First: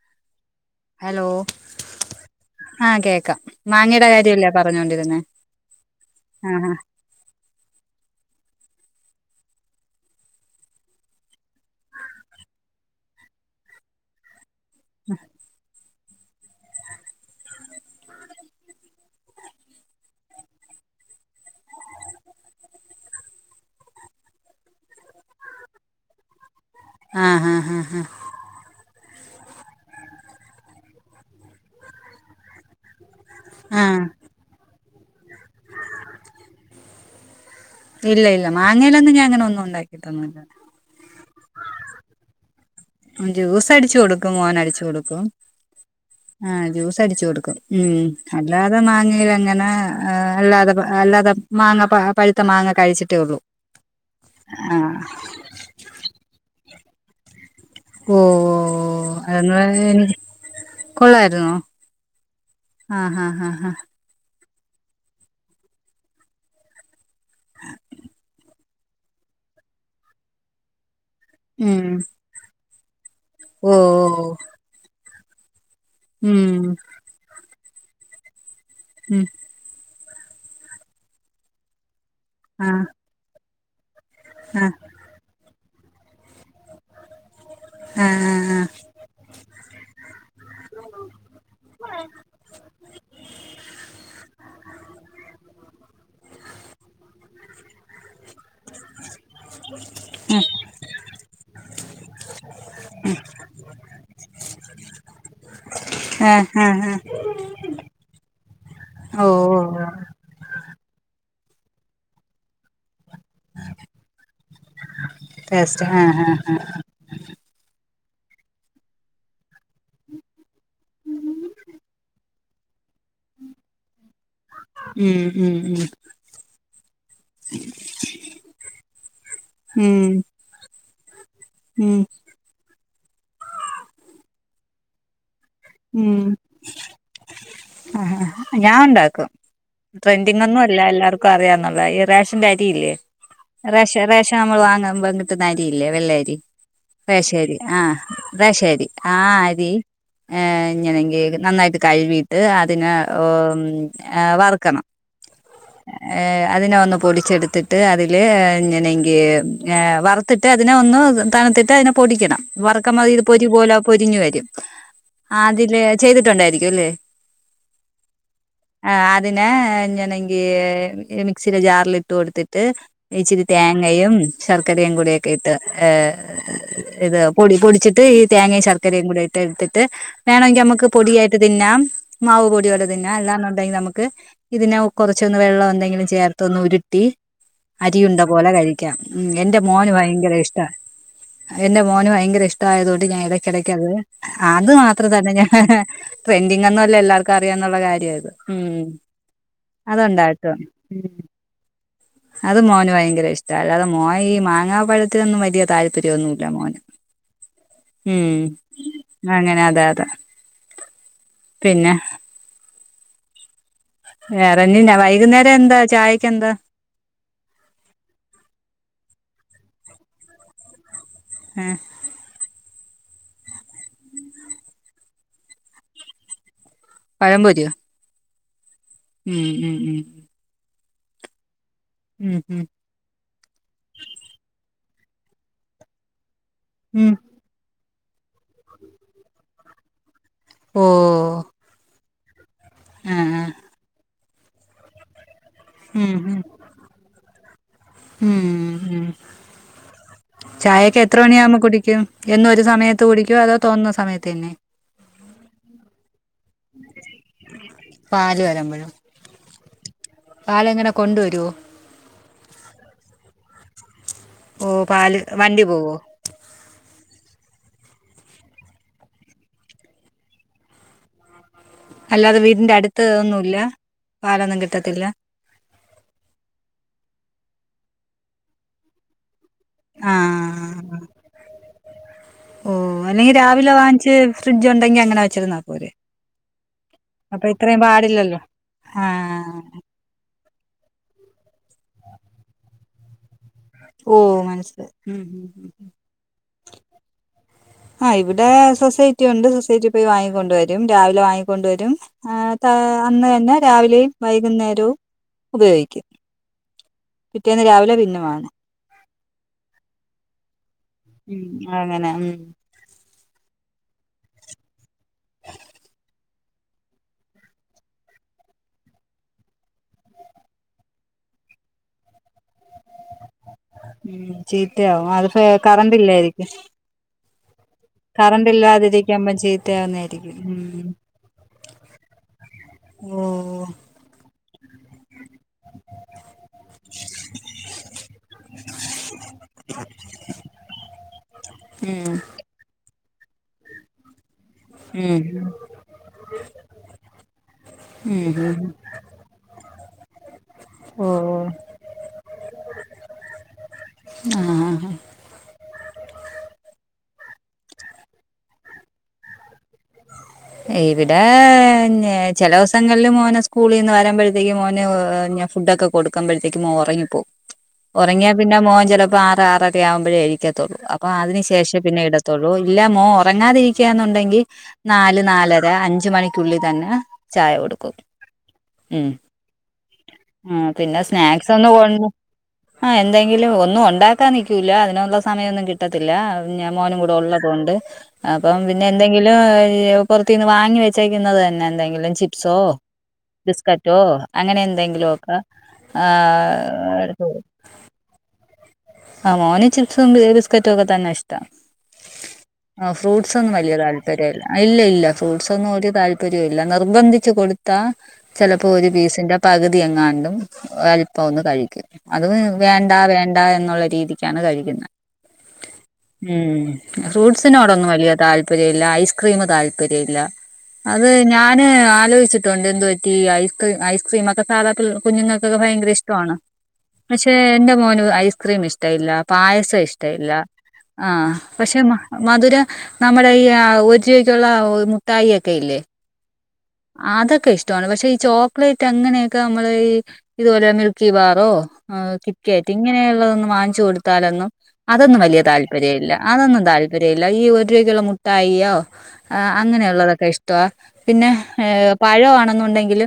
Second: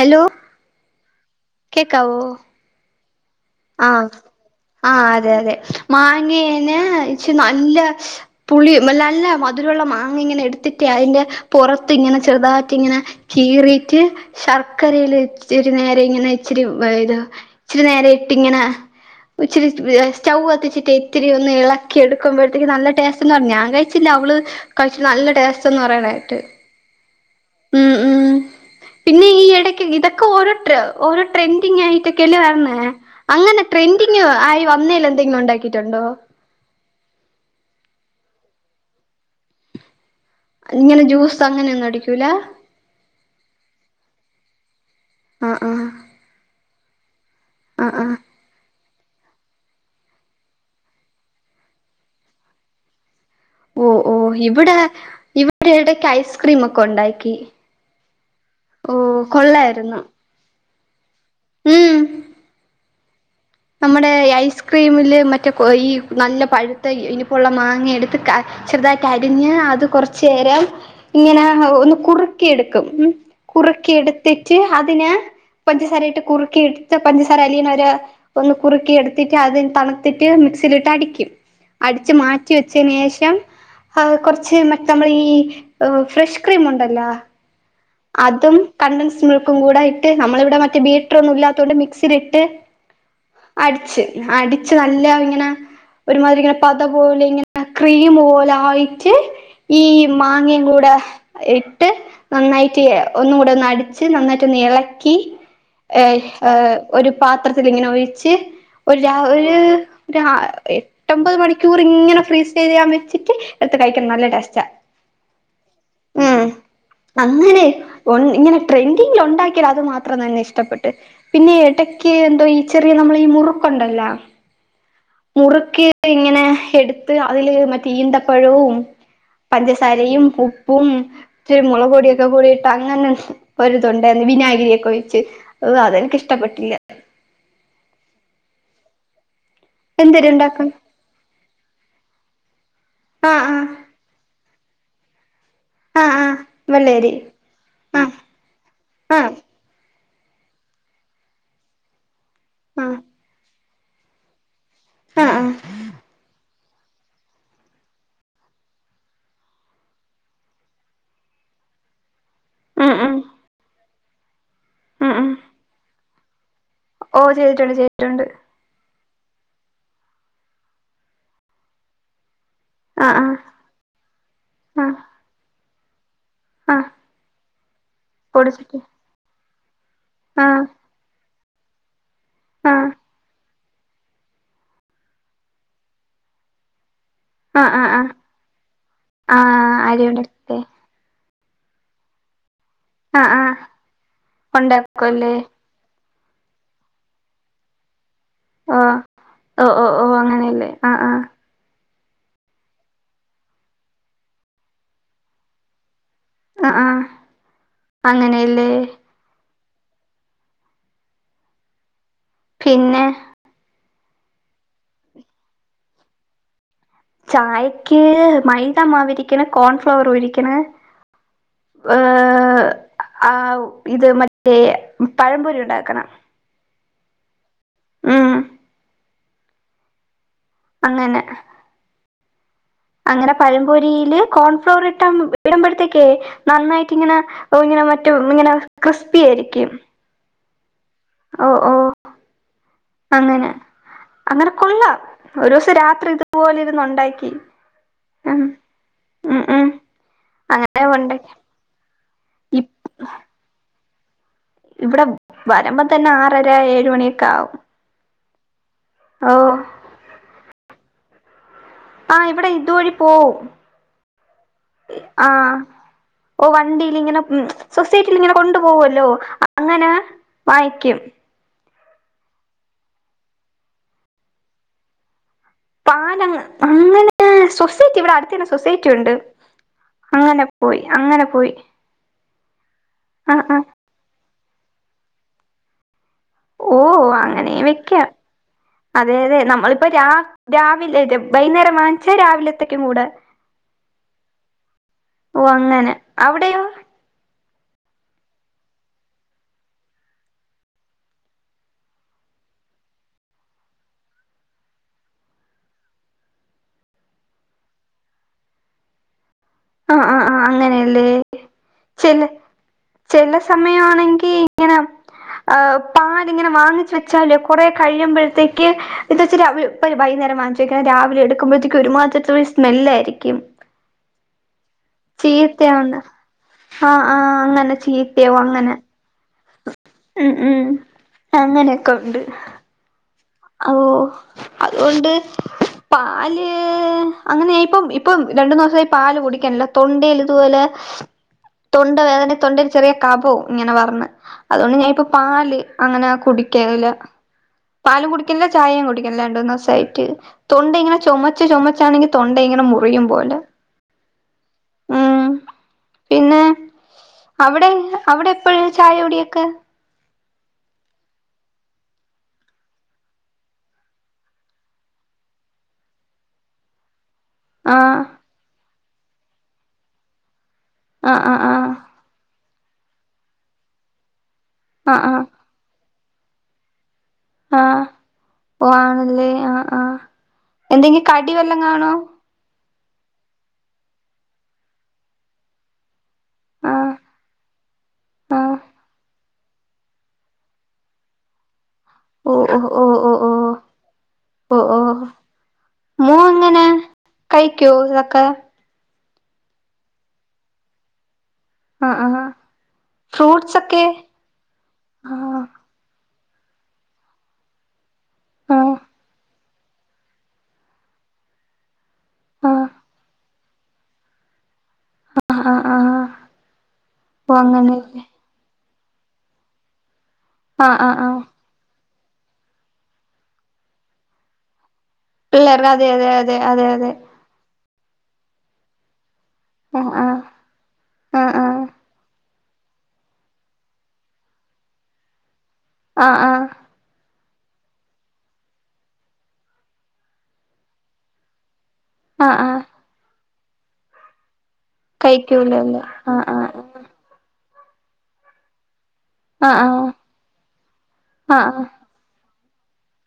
Hello hello കേക്കാവോ ആഹ് കേക്കാം മാങ്ങയുടെ ആഹ് കാര്യല്ലേ ആഹ് പറഞ്ഞോണ്ടിരുന്നേ അതെ അതെ ആഹ് മാങ്ങയേനെ ഇച്ച്നല്ല പുളി നല്ലല്ല മധുരവുള്ള മാങ്ങ ഇങ്ങനെ എട്ത്തിട്ടേ അയ്ന്റെ പൊറത്ത് ഇങ്ങനെ ചെറുതാക്കി ഇങ്ങനെ കീറീറ്റ് ശർക്കരേൽ ഇച്ചിരി നേര ഇങ്ങനെ ഇച്ചിരി ഇത് ഇച്ചിരി നേര ഇട്ട് ഇങ്ങനെ ഇച്ചിരി സ്റ്റവ് കത്തിച്ചിട്ട് ഇത്തിരിഒന്ന് ഇളക്കി ഇട്ക്കുമ്പോഴത്തേക്ക് നല്ല ടേസ്റ്റ്ന്ന് പറഞ്ഞാ ഞാൻ കഴിച്ചില്ല അവള് കഴിച്ചിട്ട് നല്ല ടേസ്റ്റ്ന്ന് പറയണേട്ട് ആഹ് ആഹ് ആഹ് ഉം പിന്നെ ഈ എടക്ക് ഇതൊക്കെ ഓരോ ട്ര ഓരോ ട്രെൻഡിങ് ആയിട്ടൊക്കെല്ലേ വര്ണേ അങ്ങനെ ആഹ് ട്രെൻഡിങ് ആയി വന്നേല് എന്തെങ്കിലും ഉണ്ടാക്കിയിട്ടുണ്ടോ ഇല്ല ഇല്ല മാങ്ങയിലൊന്നുംഞാ അങ്ങനെ ഒന്നും ഉണ്ടാക്കിയിട്ടൊന്നുംല്ല ഇങ്ങനെ ജ്യൂസ് അങ്ങനെയ ഒന്നും അടിക്കൂല ജ്യൂസ് അടിച്ചു കൊടുക്കും മോന്അടിച്ചു കൊടുക്കും ആഹ് ആഹ് ആഹ് ജ്യൂസ് അടിച്ചു കൊടുക്കും ആഹ് ഉം ആഹ് അല്ലാതെ മാങ്ങയിലഅങ്ങനെ അല്ലാതെപ അല്ലാതെ മാങ്ങ പ പഴുത്ത മാങ്ങ കഴിച്ചിട്ടേ ഒള്ളൂ ഓഹ് ഓഹ് ഇവിടെ ഇവിടെ എടക്കഐസ്ക്രീം ഒക്കെ ഉണ്ടാക്കി ഓ ഓഹ് അതൊന്ന് കൊള്ളായിരുന്നോ എനിക്ക് കൊള്ളായിരുന്നോ ആഹ് ആഹ് ആഹ് ആഹ് നമ്മടെ ഈഐസ്ക്രീമില് മറ്റേ കൊഈ നല്ല പഴ്ത്ത ഇനിപ്പോ ഉള്ള മാങ്ങ എട്ത്ത് ക ചെറുതായിട്ടഅരിഞ്ഞ് അത് കാെറച്ചേരം ഇങ്ങനെ ഉം ഒന്ന് കുറുക്കി എടുക്കും ഉം ഓ കുറുക്കി ഓ എടുത്തിട്ട് അതിനെ പഞ്ചസാരയിട്ട് കുറുക്കി ഉം എടുത്ത് പഞ്ചസാര അലിയണ വരെ ഒന്ന് കുറുക്കി ഉം എടുത്തിട്ട് അതി തണു ത്തിട്ട് മിക്സീലിട്ടടിക്കും. അടിച്ച് മാറ്റി ആഹ് വച്ചതിനുശേഷം കുറച്ച് ആഹ് മ നമ്മളെ ഈ ഫ്രഷ് ക്രീം ഉണ്ടല്ലോ ആഹ് ആഹ് അതും ആഹ് കണ്ടൻസ് മിൽക്കും കൂടെ ഇട്ട് നമ്മളിവിടെ മറ്റ ബീറ്ററൊന്നും ഇല്ലാത്തോണ്ട് മിക്സീലിട്ട് അടിച്ച് അടിച്ച് നല്ല ഇങ്ങനെ ഒരുമാതിരി ഇങ്ങനെ പത പോലെ ഇങ്ങനെ ക്രീം പോലെ ആയിട്ട് ഈ മാങ്ങയും കൂടെ ഇട്ട് നന്നായിട്ട് ഒന്നും കൂടെ ഒന്ന് അടിച്ച് നന്നായിട്ട് ഒന്ന് ഇളക്കി ആഹ് ഏഹ് ആഹ് ആഹ് ഒരു പാ പാത്രത്തിലിങ്ങനെ ഒഴിച്ച് ഒരു രാ ഓ ഒരു ഓ രാ എട്ടൊമ്പത് മണിക്കൂർ ഇങ്ങനെ ഫ്രീസ് ചെയ്യാൻ വെച്ചിട്ട് എടുത്ത് കഴിക്കണം നല്ല ടേസ്റ്റാ ടേസ്റ്റ് ആഹ് ആഹ് ഉം ആഹ് അങ്ങനെ ഇങ്ങനെ ട്രെൻഡിങ്ങിൽ ഉണ്ടാക്കിയാൽ അത് മാത്രം തന്നെ ഇഷ്ടപ്പെട്ട് പിന്നെ എടക്ക് എന്തോ ഈ ചെറിയ നമ്മളെ ഈ മുറുക്കുണ്ടല്ലോ ഉം ഉം ഉം മുറുക്ക് ഇങ്ങനെ എടുത്ത് അതില് മറ്റേ ഈന്തപ്പഴവും ഉം പഞ്ചസാരയും പു പ്പും ഇച്ചിരി മുളക് ഉം പൊടിയുവൊക്കെ കൂടെയിട്ട് അങ്ങനെ ഒരിതൊണ്ടായിരുന്ന് വിനാഗിരിയൊക്കെ ഒഴിച്ച് ഓ അതെനിക്കിഷ്ടപ്പെട്ടില്ല ഉം ഉം ഞാനൊണ്ടാക്കും എന്തര് ട്രെൻഡിങ്ങൊന്നും ഉണ്ടാക്കും അല്ല എല്ലാവർക്കും അറിയാന്നൊള്ളതാ ഈ റേഷൻ്റെ അരിയില്ലേ ആഹ് ആഹ് റേഷ റേഷൻ നമ്മള് വാങ്ങുമ്പോ കി ന്ന അരിയില്ലേ ആഹ് ആഹ് വെള്ളയരി വെള്ളരി റേഷനരി ആഹ് റേഷനരി ആ ആഹ് അരി [unintelligible] നന്നായിട്ട് കഴുവീട്ട് അതിനെ ആഹ് ഉം വറുക്കണം ആഹ് ആഹ് [inaudible] അതിനെ ഒന്ന് പൊടിച്ചെടുത്തിട്ട് അതില് ഇങ്ങനെങ്കി വറു ത്തിട്ട് അതിനെ ഒന്ന് തണുത്തിട്ട് അതിനെ പൊടിക്കണം ഉം വറക്കുമ്പം ഉം ഇത് പൊരി പോലെ പൊരിഞ്ഞു വരും ഉം ഉം അതില് ചെയ്തിട്ടുണ്ടായിരിക്കും അല്ലേ ഓ ചെയ്തിട്ടുണ്ട് ചെയ്തിട്ടുണ്ട് അതിനെ ഇങ്ങനെങ്കി മിക്‌സീടെ ജാറിലിട്ട് കൊടുത്തി ത്തിട്ട് ആഹ് ആഹ് ഇച്ചിരി തേങ്ങയും ശർക്കരയും ആഹ് കൂടെയൊക്കെ ഇട്ട് ആഹ് ഇത് പൊടി പൊടിച്ചിട്ട് ഈ തേങ്ങയും പൊടിച്ചിട്ട് ശർക്കരയും കൂടെ ഇട്ടു കൊടുത്തിട്ട് ആഹ് വേണമെങ്കിൽ നമുക്ക് പൊടിയായിട്ട് തിന്നാം മാവു പൊടിയോടെ ആഹ് തന്നെ പിന്നെ അല്ലാന്നൊണ്ടെങ്കിൽ നമുക്ക് ഇതിനെ കുറച്ചൊന്ന് വെള്ളം എന്തെങ്കിലും ചേർത്തൊന്ന് ഉരുട്ടി ആഹ് ആഹ് ആഹ് അരിയുണ്ട പോലെ കഴിക്കാം ഉം എൻ്റെ ആഹ് മോന് അരി ഭയങ്കര ഉണ്ടല്ലേ ഇഷ്ടാ എന്റെ മോന് ഭയങ്കര ഇഷ്ടായതുകൊണ്ട് ഞാൻ ആഹ് ആഹ് ഇടക്കിടക്ക് അത് അത് മാത്രം തന്നെ ഉണ്ടാക്കുവല്ലേ ഞാൻ ട്രെൻഡിങ്ങൊന്നുമല്ല എല്ലാർക്കും അറിയാന്നുള്ള കാര്യാ ഇത് ഉം ആഹ് ഓ ഓ ഓ അതുണ്ടാക്കും അങ്ങനെയല്ലേ ആഹ് ഉം ആഹ് അത് മോന് ഭയങ്കര ഇഷ്ടാ അല്ലാതെ മോൻ ഈ മാങ്ങാപ്പഴത്തിനൊന്നും വലിയ താൽ പര്യമൊന്നുമില്ല മോന് ആഹ് ആഹ് ഉം അങ്ങനെയല്ലേ അങ്ങനെ അതെ അതെ പിന്നെ പിന്നെ വേറൊന്നുമില്ല വൈകുന്നേരം എന്താ ചായക്കെന്താ ചായക്ക് മൈദമാവിരിക്കണ് കോൺഫ്ലോറുവിരിക്കണ് ആഹ് ആഹ് ഇത് [unintelligible] പഴംപൊരി ഉണ്ടാക്കണം പഴം പ്പൊരിയോ? മ് ഉം ഉം ഉം അങ്ങനെ ഉം ഉം അങ്ങനെ പഴപൊരിയില് കോൺഫ്ലോറിട്ടാ ഇടുമ്പഴത്തേക്കേ ഉം നന്നായിട്ട്ങ്ങനെ ഓ ഇങ്ങനെ മറ്റെ ഒന്നിങ്ങനെ ക്രിസ്പിയായിരിക്കും ഓഹ് ഓഹ് അങ്ങനെ അങ്ങനെ കൊള്ളാം ഒരൂസ ഉം ഉം രാത്രിയിതുപോലിരുന്നുണ്ടാക്കി ഉം ഉം അങ്ങനെ ചായൊക്കെ കൊണ്ട് എത്ര മണിയാകുമ്പോ കുടിക്കും? എന്നും ഇ ഒരു സമയത്ത് കുടിക്കുവോ? അതോ തോന്നുന്ന സമയത്തന്നെ ഇവടെ വരുമ്പം തന്നെ ആറര ഏഴ് മണിയൊക്കെയാകും പാല് വരമ്പഴോ പാലെങ്ങനെ കൊണ്ടുവരുവോ? ആഹ് ഇവടെ ഇതുവഴി പോവും ഓ പാല് ആഹാ വണ്ടി പോവോ ഓ വണ്ടീലിങ്ങനെ മ് സൊസൈറ്റിലിങ്ങനെ കൊണ്ടു പോവല്ലോ അങ്ങനെ വാങ്ങിക്കും അല്ലാതെ വീടിന്റെ അടുത്ത് ഒന്നുംല്ല പാലൊന്നും കിട്ടത്തില്ല? പാലങ്ങ അങ്ങനെ സൊസൈറ്റി ഇവിടെ അടുത്തന്നെ സൊസൈറ്റിയുണ്ട് ആ അങ്ങനെ പോയി അങ്ങനെ പോയി ഓ അല്ലെങ്കി ആ ആ രാവിലെ വാങ്ങിച്ച് ഫ്രിഡ്ജുണ്ടെങ്കി അങ്ങനെ വെച്ചിരുന്നാ പോരെ? ഉവ്വ് ഉവ്വ് അപ്പൊ അങ്ങനേം ഇത്രയും വെക്കാ പാടില്ലല്ലോ ആ അതായത് നമ്മള് ഇപ്പൊ രാ രാവിലെക്കെ വൈന്നേരം വാങ്ങിച്ചാ രാവിലെത്തേക്കും കൂടെ ഓഹ് മനസ്സിലായി ഉം ഓ ഉം അങ്ങനെ അവിടെയോ? ആ ഇവടെ സൊസൈറ്റിയുണ്ട് സൊസൈറ്റി പോയി വാങ്ങിക്കൊണ്ട് വരും രാവിലെ വാങ്ങിക്കൊണ്ട് വരും ആ ന്ന്ട്ട് അന്ന് തന്നെ രാവിലെയും വൈകുന്നേരവും ഉപയോഗിക്കും പിറ്റേന്ന് രാവിലെ പിന്നെ വാങ്ങും ആഹ് ആ് ആ് അങ്ങനെയല്ലേ? ഉം അങ്ങനെ ഉം ചെല ചെല സമയാണെങ്കിയിങ്ങനെ ഏഹ് പാലിങ്ങനെ വാങ്ങിച്ചു വെച്ചാല് കൊറേ കഴിയുമ്പഴത്തേക്ക് ഇത്ച്ചിരി അവിയും ഇപ്പഴെ വൈന്നേരം വാങ്ങിച്ച് വെക്കുന്നെ രാവിലെ എടുക്കുമ്പഴത്തേക്ക് ഒരുമാത്രിത്തൊരു സ്മെല്ലായിരിക്കും ഉം ചീത്തയാവും അത്പ്പെ ചീത്തയാണ് കറണ്ട്ല്ലായിരിക്കും ആഹ് ആ് അങ്ങനെ ചീത്തയാവും അങ്ങനെ കറണ്ട്ല്ലാതിരിക്കുമ്പം ഉം ചീത്തായാവുന്നായിരിക്കും ഉം അങ്ങനെയൊക്കെ ഉണ്ട് ഓഹ് ഓഹ് അതുകൊണ്ട് പാല് അങ്ങനെയിപ്പം ഇപ്പം രണ്ട്ന്നൂസായി പാല് കുടിക്കണില്ല തൊണ്ടയില്തുപോലെ തൊണ്ട ഉം വേദനം തൊണ്ടേൽ ചെറിയ കഫോം ഇങ്ങനെവർണ് അതുകൊണ്ട് ഞാനിപ്പ ഉം പാല് അങ്ങനെ കുടിക്കലില്ല പാല് കുടി ഉം ഉം [inaudible] കുടിക്ക്ണില്ലാ രണ്ട് മൂന്നോസായ്ട്ട് തൊണ്ടയിങ്ങനെ ഓ ചൊമച്ച് ചൊമച്ചാണെങ്കി തൊണ്ടയിങ്ങനെ മുറിയും പോലെ. ആഹ് ആഹ് ഉം പിന്നെ അവിടെ അവിടെപ്പഴേ ചായ കുടിയൊക്കെ? ഇവിടേ ന്നെ ചെല ദൊവസങ്ങളില് മോന് സ്കൂളീന്ന് വരാമ്പഴത്തേക്കിനും മോന് എഹ് ഞാ ഫുഡൊക്കെ കൊ കൊടുക്കാമ്പഴത്തേക്ക് മോ ഒറങ്ങിപ്പോവും ആഹ് ഒറങ്യാ പിന്നെ മോൻ ചെലപ്പോ ആറ് ആറര ആവുമ്പഴേ എണീക്കത്തോള്ളൂ അപ്പൊ ആഹ് അതിന് ആഹ് ശേഷെ പിന്നെ ഇടത് ത്തൊള്ളൂ ഇല്ല മോ ഒറങ്ങാതിരിക്കന്നുണ്ടെങ്കി ആഹ് ആഹ് ന്നാല് ന്നാലര അഞ്ച് മണി. ക്കുള്ളി തന്നെ ചായ ആഹ് ആഹ് കൊട്ക്കും ഓ ഉം ആണല്ലേ ആഹ് ആഹ് ആഹ് എന്തെങ്കി പിന്നെ കടി സ്നാക്സ് വല്ലോം ഒന്നും കാണോ കൊണ്ട് ആഹ് എന്തെങ്കിലും ഒന്ന് ഒണ്ടാക്കാൻ നിക്കൂല്ല അതിനുള്ള സമയൊന്നും കിട്ടത്തില്ല ഞാൻ ആഹ് മോനും കൂടെ ഉള്ള തോണ്ട് ആഹ് അപ്പം പിന്നെ എന്തെങ്കിലും ഇ പൊറത്തിന്ന് വാങ്ങി വെച്ചേക്കുന്നത് തന്നെ എന്തെങ്കിലും ഓഹ് ഓഹ് ഓഹ് ഓഹ് ബിസ്കറ്റോ അങ്ങനെ എന്തെങ്കിലൊക്കെ ആഹ് എട്ത് വെയ്ക്കൊതൊക്കെ ആഹ് മോന് ചിപ്സും ബിസ്ക്കറ്റും ഒക്കെ തന്നെ ഇഷ് താ ആഹ് ആഹ് ആഹ് ഫ്രൂട്ടസൊന്നും ഫ്രൂട്ട്സ് വല്ല്യാ ഒക്കെ താല്പര്യല്ല ഇല്ല ഇല്ല ആഹ് ഫ്രൂട്ട്സ് ഒന്നും ഒര് താല് പരോല്ല്യ നിർബന്ധിച്ചു കൊട്ത്താ ചെലപ്പോ ആഹ് ഒരു പീസിന്റെ പകുതി എങ്ങാണ്ടും അല്പം ഒന്ന് കഴിക്കും. അത് ആഹ് വേണ്ട വേണ്ട എന്നുള്ള രീതിക്കാണ് കഴിക്കുന്നെ. ആഹ് ആഹ് ആഹ് ഉം ഓ ഫ്രൂട്ട്സിനോടൊന്നും അങ്ങനെയല്ലേ വല്ല്യാ താൽ പ് രോല്ല്യ ഐസ്ക്രീമ് താൽപര്യല്ലാ ആഹ് ആഹ് അത് നാ ആഹ് ഞാന് ആലോയിച്ചിട്ടുണ്ട് എന്ത്‌പറ്റി ഐസ്ക്രീം ഐസ്ക്രീം ഒക്കെ സാധാ പിള് കുഞ്ഞുങ്ങക്കൊക്കെ പിള്ളേർക്ക് അതെ ഭയങ്കര അതെ ഇഷട്ടോവാണ് അതെ അതെ അതെ പഷെ എന്റെ മോന് ഐസ്ക്രീം ഇഷ്ട്ടം ഇല്ല. പായസം ആഹ് ഇഷ്ട്ടം ആഹ് ഇല്ല ആഹ് പഷെ മ മധുര ന്നമ്മുടെ ഈ ഒരു രുബക്കുള്ള മുട്ടായി ഒക്കെ ഇല്ലേ ആഹ് ആഹ് അതൊക്കെ ഇഷ്ടവാണ് പഷെ ഈ ചോക്ലേറ്റ് അങ്ങനെയൊക്കെ ന്നമ്മള് ഇത്പോലെ മിൽക്കി ബാറോ ആഹ് ആഹ് കിറ്റ്ക്ക്യാറ്റ് ഇങ്ങനെയുള്ളതൊന്ന് വാങ്ങിച്ചു കൊടുത്താലൊന്നും അതൊന്നും വലിയ കഴിക്കൂലല്ലേ താല്പര്യംല്ല ആഹ് ആഹ് അതൊന്നും താല്പര്യംല്ല ഈ ഒരുരുബക്ക്ള്ള മുട്ടായിയോ ആഹ് അങ്ങനെയുള്ളതൊക്കെ ഇഷ്ടവാ പിന്നെ ആഹ് ഏഹ് പഴവാണെന്നുണ്ടെങ്കില്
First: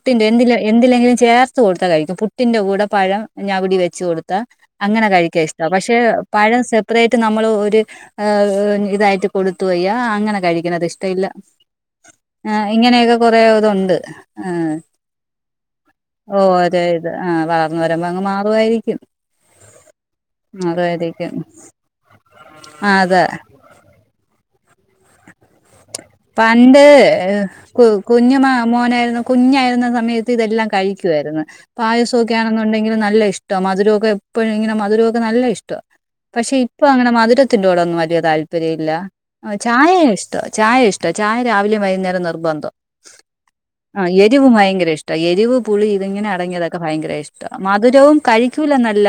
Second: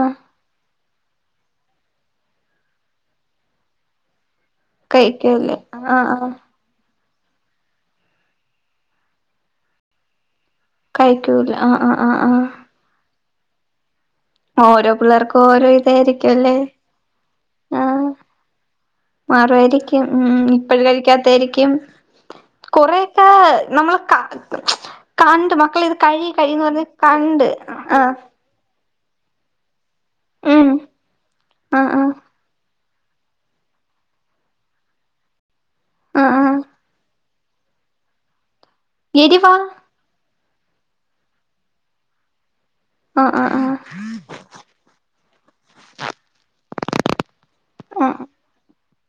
ആഹ് എന്ത്‌ലെ എന്തിലെങ്കിലും ചേർത്ത് കൊടുത്ത കഴിക്കും പുട്ടിന്റെ കൂടെ പഴം ഞാവിടി വെച്ച് കൊട്ത്ത അങ്ങനെ കഴിക്കാ കഴിക്കൂല ഇഷ്ടം ആഹ് പക്ഷെ ആഹ് പഴം സെപ് പ്രയ്റ്റ് ന്നമ്മള് ഒര് എഹ് ഇതായിട്ട് കൊടുത്തു വയ്യ അങ്ങനെ കഴി ക്ക്ണത് ഇഷ്ടവില്ല കഴിക്കൂല ആഹ് ആഹ് ആഹ് ഇങ്ങനെയൊക്കെ കൊറേ ഇതുണ്ട്. ആഹ് ഓരോ പിള്ളേർക്കും ഓരോ ഇതായിരിക്കും ഓഹ് അല്ലേ അതെ ഇത് ആഹ് വാർന്ന് വെരുമ്പോ ആഹ് അങ്ങ് മാറുവായിരിക്കും. മാറുവായിരിക്കും ഉം ഇപ്പോകഴിക്കാത്തായെരിക്കും ആ അതെ കൊറെയൊക്കെ ന്നമ്മള് ക കണ്ട് മക്കള് ഇത് കഴി കഴിന്ന് പണ്ട് പറഞ്ഞ് എഹ് കണ്ട് കു ആഹ് കുഞ്ഞു മ മോനായിര്ന്ന് കുഞ്ഞായിരുന്ന സമയത്ത് ഇതെല്ലാം ഉം കഴിക്കുവാര്ന്ന് ആഹ് ആഹ് പായസൊക് ക്കണെന്നുണ്ടെങ്കില് ന്നല്ലഇഷ്ട്ടാ മധുരോക്കെ എപ്പഴു ഇങ്ങനെ മധുരമൊക്കെ ന്നല്ല ഇഷ് ട്ട്വോ ആഹ് ആഹ് പഷെ ഇപ്പൊ അങ്ങനെ മധുരത്തിന്റോടോന്നും വലിയ താല്പര്യല്ല എരിവാ ആഹ് ചായയ ഇഷ്ടവാ ചായ ഇഷ്ട ചായ രാവിലേം വൈകുന്നേരം നിർബന്ധം ആഹ് ആഹ് ആഹ് എരിവും ഭയങ്കര ഇഷ് ട്ട എരിവ് പുളി ഇതിങ്ങനെ അടങ്ങിയതൊക്കെ ഭയങ്കര ഇഷ്ട്ടാ മധുരവും ആഹ് കഴിക്കൂലന്നല്ല.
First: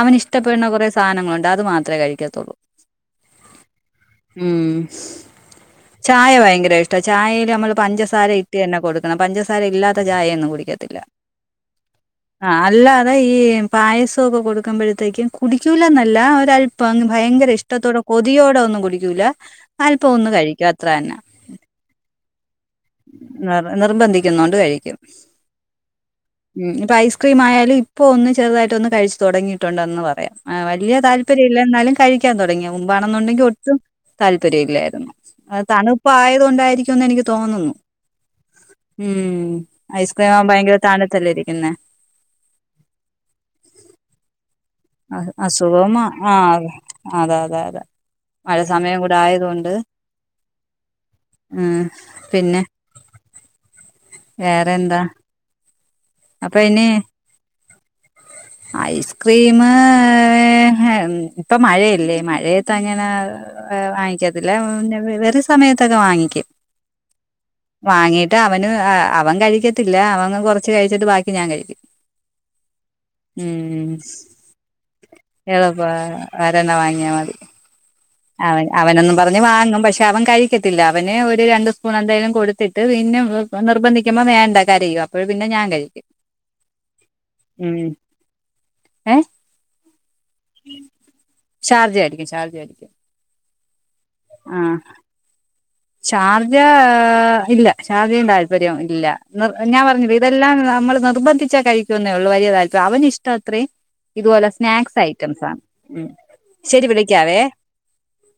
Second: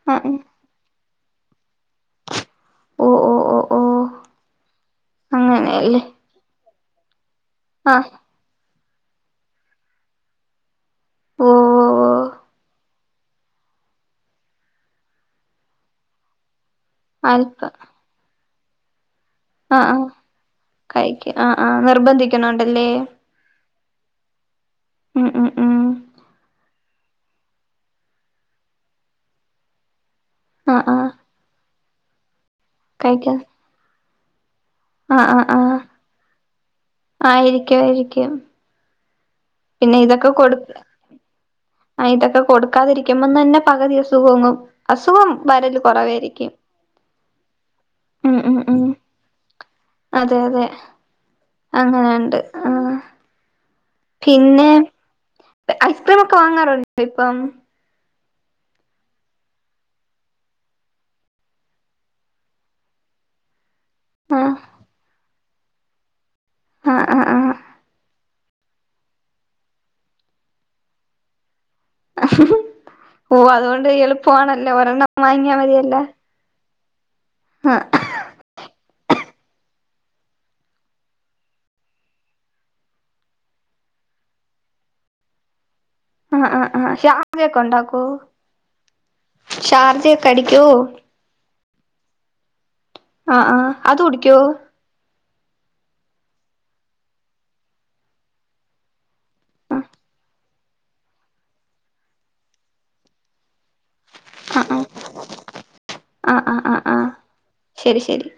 അവന് ആഹ് ഉം ഇഷ്ടപ്പെടുന്ന കൊറേ സാനങ്ങള്ണ്ട് അത് മാത്രെ കഴിക്കത്തോള്ളൂ. ഓഹ് ഓഹ് ഓഹ് ഓഹ് ഉം അങ്ങനെയല്ലേ. ചായ ഭയങ്കര ഇഷ്ടാ, ചായയിൽ നമ്മൾ ആഹ് പഞ്ചസാര ഇട്ട് തന്നെ കൊടുക്കണം പഞ്ചസാര ഇല്ലാത്ത ചായയൊന്നും കുടിക്കത്തില്ല. ഓഹ് ഓഹ് ആഹ് അല്ലാതെ ഈമ് പായസക്കൊ കൊടുക്കുമ്പോഴത്തേക്കും കുടിക്കൂല എന്നല്ല ഒരല്പം ഭയങ്കര അൽപ്പം ഇഷ്ടത്തോടെ കൊതിയോടെ ഒന്നും കുടിക്കൂല അല്പം ഒന്നു കഴിക്കും അ കഴിക്ക ആ ആ നിർബന്ധിക്ക്ണോണ്ടല്ലേ. നി നിർബന്ധിക്കുന്നോണ്ട് കഴിക്കും ഉം ഉം ഉം ഇഞ്ഞ് ഇപ്പ ഐസ് ക്രീമായാലും ഇപ്പോ ഒന്ന് ചെറുതായിട്ട് ഒന്ന് കഴിച്ച് തൊടങ്ങിട്ടുണ്ടന്ന് പറയാം ആഹ് വലിയ ആഹ് താല്പര്യല്ല എന്നാലും കഴിക്കാൻ തൊടങ്ങിയത് കഴിക്കാൻ മുമ്പാണെന്നുണ്ടെങ്കിൽ ഒട്ടും താല്പര്യമില്ലായിരുന്നു. ആഹ് ആഹ് അഹ് ആഹ് തണുപ്പ് ആയത് കൊണ്ടായിരിക്കുന്ന് എനിക്ക് തോന്നുന്നു ആയിരിക്കും ആയിരിക്കും ഉം. പിന്നെ ഇതൊക്കെ ഐസ്ക്രീം ആവുമ്പോ കൊടു ഭയങ്കര തണുത്തല്ലേ ഇരിക്കുന്നെ. ആ ഇതൊക്കെ കൊടുക്കാതിരിക്കുമ്പന്നെ പകുതി സുഖങ്ങും അഹ് അസുഖം മാ ആ അതെ അതെ അതെ അതെ ഉം ഉം മഴ ഉം സമയം കൂടെ ആയത്കൊണ്ട് അതെ അതെ ഉം. അങ്ങനെണ്ട് പിന്നെ? ആ പിന്നെ വേറെന്താ? ഐസ്ക്രീം ഒക്കെ അപ്പൊ ഇനി വാങ്ങാറുണ്ടോ ഇപ്പം? ഐസ്ക്രീം ഇപ്പോ മഴയല്ലേ മഴയത്ത് അങ്ങനെ ഏ ആ വാങ്ങിക്കത്തില്ല പിന്നെ വേറെ സമയത്തൊക്കെ വാങ്ങിക്കും. ആഹ് ആഹ് ആഹ്. വാങ്ങീട്ട് അവന് അവൻ കഴിക്കത്തില്ല. അവൻ കൊർച്ച് കഴിച്ചിട്ട് ബാക്കി ഞാൻ കഴിക്കും. ഓ അതൊണ്ട് ഉം എളുപ്പമാണല്ലേ ഒരണ്ണം വാങ്ങിയാ മതിയല്ല. ഒരണ്ണം വാങ്ങിയാ മതി. ആഹ് അവൻ അവനൊന്നും പറഞ്ഞ് വാങ്ങും പക്ഷേ അവൻ കഴിക്കത്തില്ല. അവന് ഒരു രണ്ട് സ്പൂൺ എന്തായാലും കൊടു ത്തിട്ട് പിന്നെ നിർബന്ധിക്കുമ്പോ വേണ്ട കരയും അപ്പോഴ് പിന്നെ ഞാൻ കഴിക്കും. ആ ആ ആ ഷാർജ ഒക്കെ ഉം ഉണ്ടാക്കോ? ഏഹ് ഷാർജക്കെ അടിക്കോ? ഷാർജ അടിക്കും ഷാർജ അടിക്കും. ആ ആ അത് കുടിക്കോ? ആഹ് ഷാർജ ഇല്ല ഷാർജയും താല്പര്യവും ഇല്ല നിർ ആ ഞാൻ പറഞ്ഞില്ലേ ഇതെല്ലാം നമ്മൾ നിർബ ന്ധിച്ചാ കഴിക്കുന്നേള്ളൂ വല്യ താല്പ അവന് ഇഷ്ട അത്രയും ഇതുപോലെ ആ സ്നാക്സ് ഐറ്റംസ് ആണ് ഉം ആ ആ ആ ശരി ആ വിളിക്കാവേ. ശരി ശരി